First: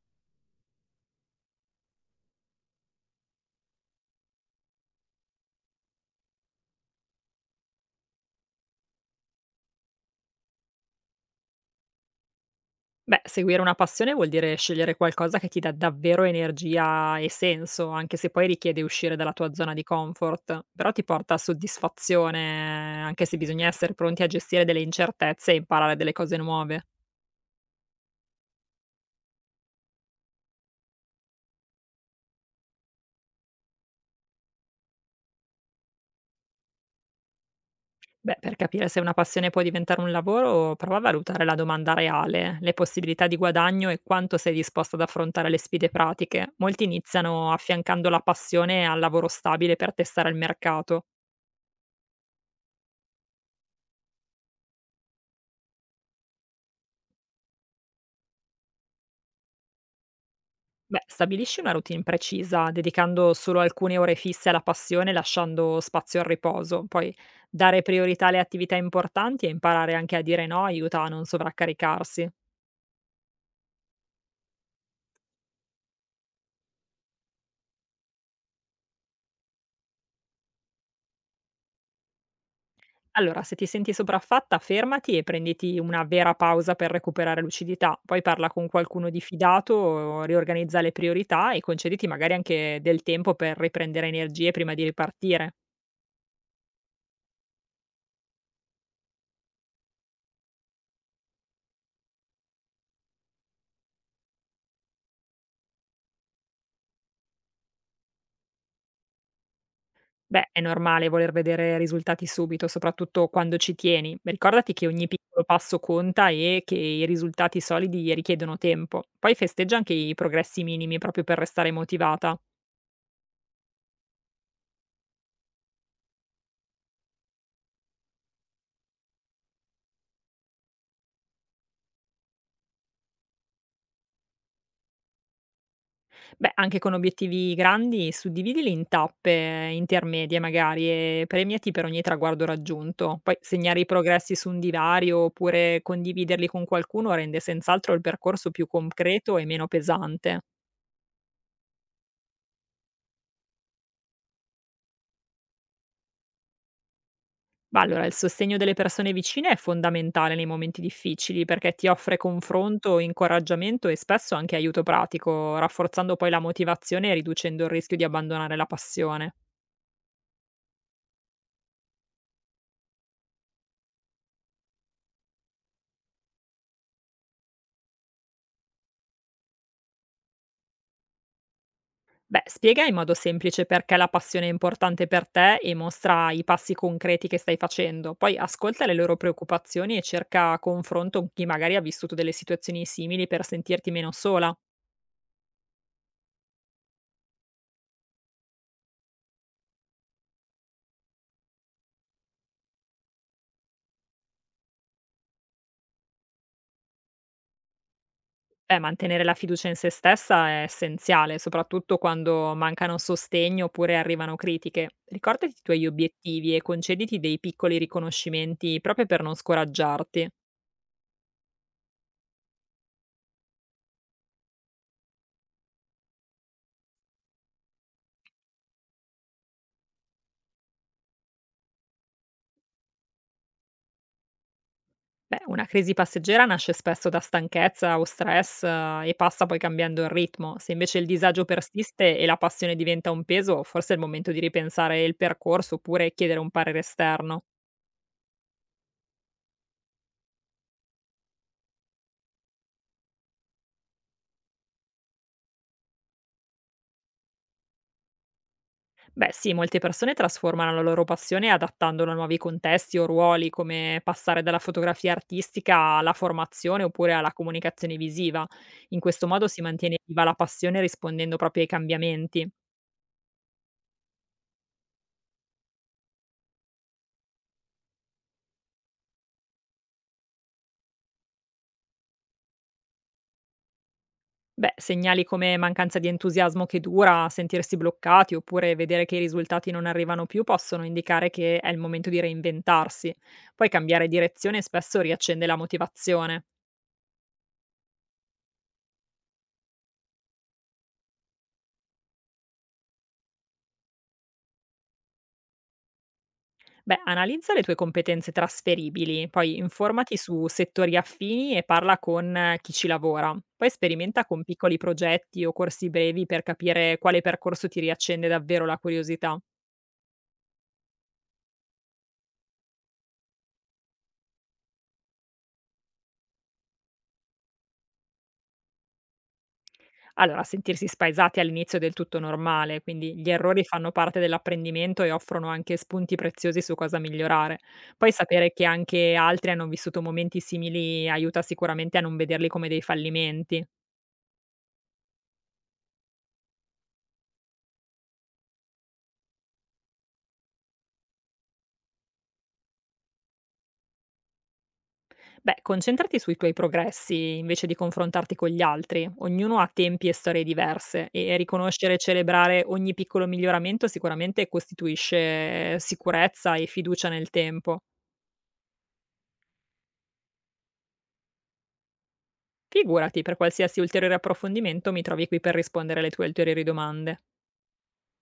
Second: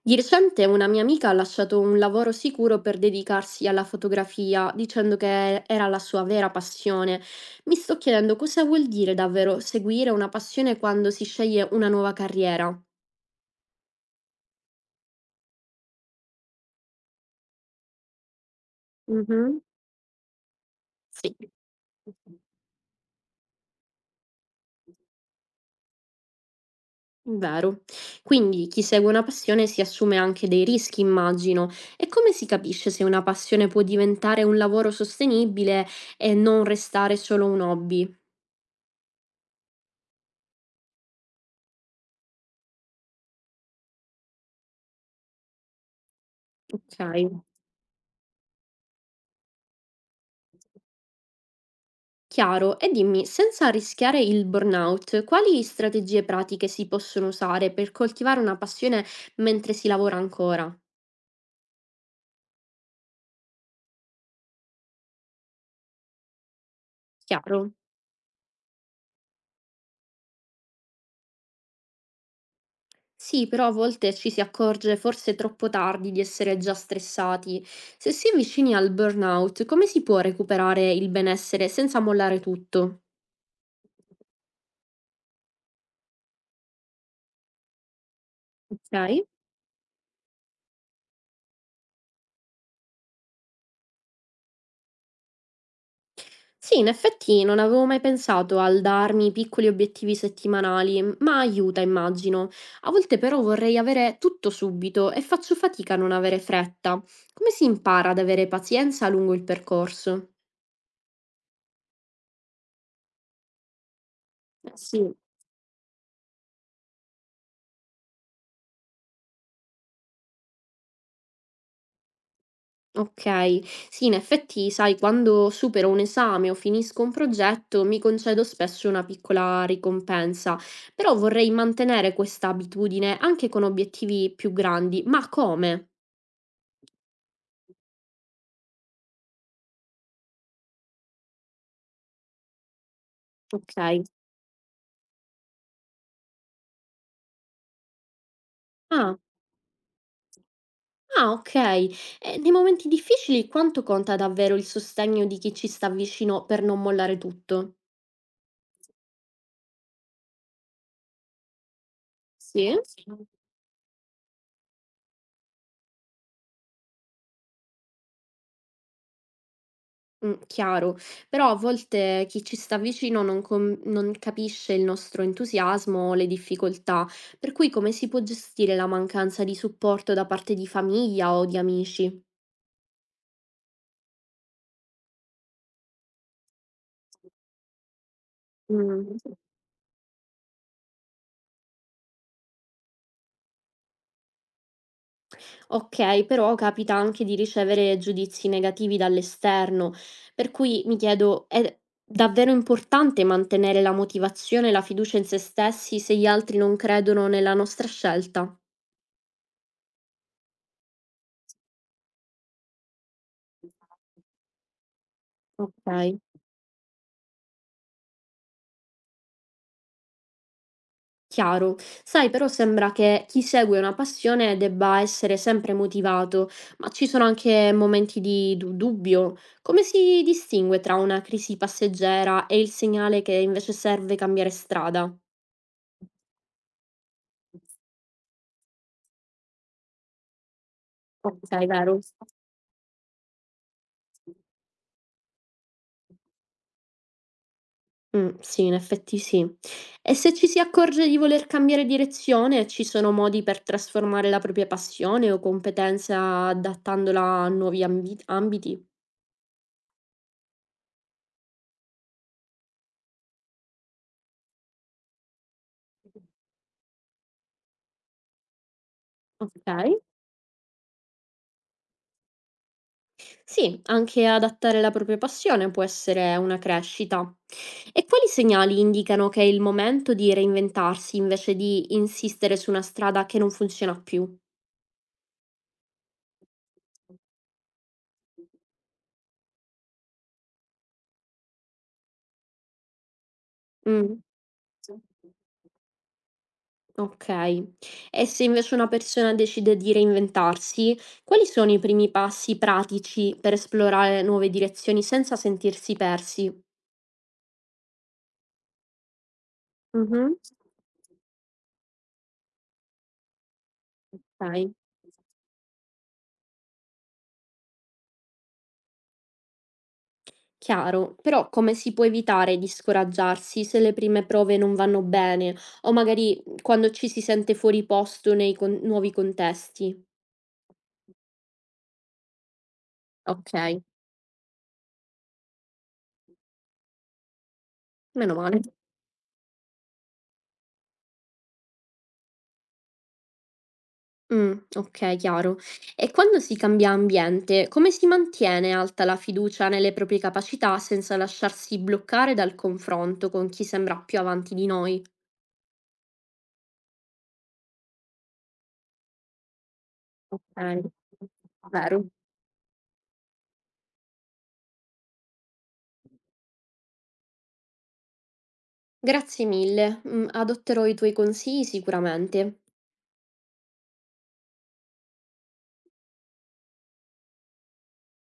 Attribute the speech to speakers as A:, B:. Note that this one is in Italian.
A: Di recente una mia amica ha lasciato un lavoro sicuro per dedicarsi alla fotografia, dicendo che era la sua vera passione. Mi sto chiedendo cosa vuol dire davvero seguire una passione quando si sceglie una nuova carriera.
B: Beh, seguire una passione vuol dire scegliere qualcosa che ti dà davvero energia e senso, anche se poi richiede uscire dalla tua
A: Mhm.
B: zona di comfort, però ti
A: Sì,
B: porta a soddisfazione, anche se bisogna essere pronti a gestire delle incertezze e imparare delle cose nuove.
A: vero. Quindi chi segue una passione si assume anche dei rischi, immagino. E come si capisce se una passione può diventare un lavoro sostenibile e non restare solo un hobby?
B: Beh, per capire se una passione può diventare un lavoro, prova a valutare la domanda reale, le possibilità di guadagno e quanto sei disposto ad affrontare le sfide pratiche. Molti
A: Ok.
B: iniziano affiancando la passione al lavoro stabile per testare il mercato.
A: Chiaro, e dimmi, senza rischiare il burnout, quali strategie pratiche si possono usare per coltivare una passione mentre si lavora ancora?
B: Beh, stabilisci una routine precisa, dedicando solo alcune ore fisse alla passione, lasciando spazio al riposo. Poi
A: Chiaro?
B: dare priorità alle attività importanti e imparare anche a dire no aiuta a non sovraccaricarsi.
A: Sì, però a volte ci si accorge forse troppo tardi di essere già stressati. Se si è vicini al burnout, come si può recuperare il benessere senza mollare tutto?
B: Allora, se ti senti sopraffatta, fermati e prenditi una vera pausa per recuperare lucidità. Poi parla con qualcuno di
A: Ok.
B: fidato, riorganizza le priorità e concediti magari anche del tempo per riprendere energie prima di ripartire.
A: Sì, in effetti non avevo mai pensato al darmi piccoli obiettivi settimanali, ma aiuta, immagino. A volte però vorrei avere tutto subito e faccio fatica a non avere fretta. Come si impara ad avere pazienza lungo il percorso?
B: Beh, è normale voler vedere risultati subito, soprattutto quando ci tieni.
A: Eh
B: Ricordati che ogni
A: sì.
B: piccolo passo conta e che i risultati solidi richiedono tempo. Poi festeggia anche i progressi minimi proprio per restare motivata.
A: Ok, sì, in effetti, sai, quando supero un esame o finisco un progetto, mi concedo spesso una piccola ricompensa, però vorrei mantenere questa abitudine anche con obiettivi più grandi. Ma come?
B: Beh, anche con obiettivi grandi, suddividili in tappe intermedie magari e premiati per ogni traguardo raggiunto. Poi
A: Ok.
B: segnare i progressi su un divario oppure condividerli con qualcuno rende senz'altro il percorso più
A: Ah.
B: concreto e meno pesante.
A: Ah, okay. E nei momenti difficili quanto conta davvero il sostegno di chi ci sta vicino per non mollare tutto?
B: Bah, allora il sostegno delle persone vicine è fondamentale nei momenti difficili perché ti offre
A: Sì?
B: confronto, incoraggiamento e spesso anche aiuto pratico, rafforzando poi la motivazione e riducendo il rischio di abbandonare la passione.
A: Chiaro. Però a volte chi ci sta vicino non capisce il nostro entusiasmo o le difficoltà, per cui come si può gestire la mancanza di supporto da parte di famiglia o di amici?
B: Beh, spiega in modo semplice perché la passione è importante per te e mostra i passi concreti che stai facendo. Poi ascolta le
A: Mh.
B: loro preoccupazioni e cerca confronto con chi magari ha vissuto delle situazioni simili per sentirti meno sola.
A: Okay, però capita anche di ricevere giudizi negativi dall'esterno, per cui mi chiedo: è davvero importante mantenere la motivazione e la fiducia in se stessi se gli altri non credono nella nostra scelta?
B: Mantenere la fiducia in se stessa è essenziale, soprattutto quando mancano sostegno oppure arrivano critiche. Ricordati i tuoi
A: Okay,
B: obiettivi e concediti dei piccoli riconoscimenti proprio per non scoraggiarti.
A: chiaro. Sai, però sembra che chi segue una passione debba essere sempre motivato, ma ci sono anche momenti di du dubbio. Come si distingue tra una crisi passeggera e il segnale che invece serve cambiare strada?
B: Beh, una crisi passeggera nasce spesso da stanchezza o stress e passa poi cambiando il ritmo. Se invece il disagio
A: Okay, vero.
B: persiste e la passione diventa un peso, forse è il momento di ripensare il percorso oppure chiedere un parere esterno.
A: Sì, in effetti sì. E se ci si accorge di voler cambiare direzione, ci sono modi per trasformare la propria passione o competenza adattandola a nuovi ambiti?
B: Beh sì, molte persone trasformano la loro passione adattandola a nuovi contesti o ruoli, come passare dalla fotografia artistica alla formazione oppure alla comunicazione visiva. In questo modo si
A: Okay.
B: mantiene viva la passione rispondendo proprio ai cambiamenti.
A: Sì, anche adattare la propria passione può essere una crescita. E quali segnali indicano che è il momento di reinventarsi invece di insistere su una strada che non funziona più?
B: Beh, segnali come mancanza di entusiasmo che dura, sentirsi bloccati oppure vedere che i risultati non arrivano più possono indicare che è il momento di reinventarsi. Poi cambiare
A: Mh.
B: direzione spesso riaccende la motivazione.
A: Okay. E se invece una persona decide di reinventarsi, quali sono i primi passi pratici per esplorare nuove direzioni senza sentirsi persi?
B: Beh, analizza le tue competenze trasferibili, poi informati
A: Mh-mh.
B: su settori affini e parla con chi ci lavora. Poi sperimenta con
A: Okay.
B: piccoli progetti o corsi brevi per capire quale percorso ti riaccende davvero la curiosità.
A: Chiaro, però come si può evitare di scoraggiarsi se le prime prove non vanno bene o magari quando ci si sente fuori posto nei con nuovi contesti?
B: Allora, sentirsi spaesati all'inizio è del tutto normale, quindi gli errori
A: Okay,
B: fanno parte dell'apprendimento e offrono anche spunti preziosi su cosa migliorare. Poi
A: meno
B: sapere
A: male.
B: che anche altri hanno vissuto momenti simili aiuta sicuramente a non vederli come dei fallimenti.
A: Okay, chiaro. E quando si cambia ambiente, come si mantiene alta la fiducia nelle proprie capacità senza lasciarsi bloccare dal confronto con chi sembra più avanti di noi?
B: Beh, concentrati sui tuoi progressi invece di confrontarti con gli altri. Ognuno ha tempi e storie
A: Okay,
B: diverse e riconoscere e
A: vero.
B: celebrare ogni piccolo miglioramento sicuramente costituisce sicurezza e fiducia nel tempo.
A: Grazie mille, adotterò i tuoi consigli sicuramente.
B: Figurati, per qualsiasi ulteriore approfondimento mi trovi qui per rispondere alle tue ulteriori domande.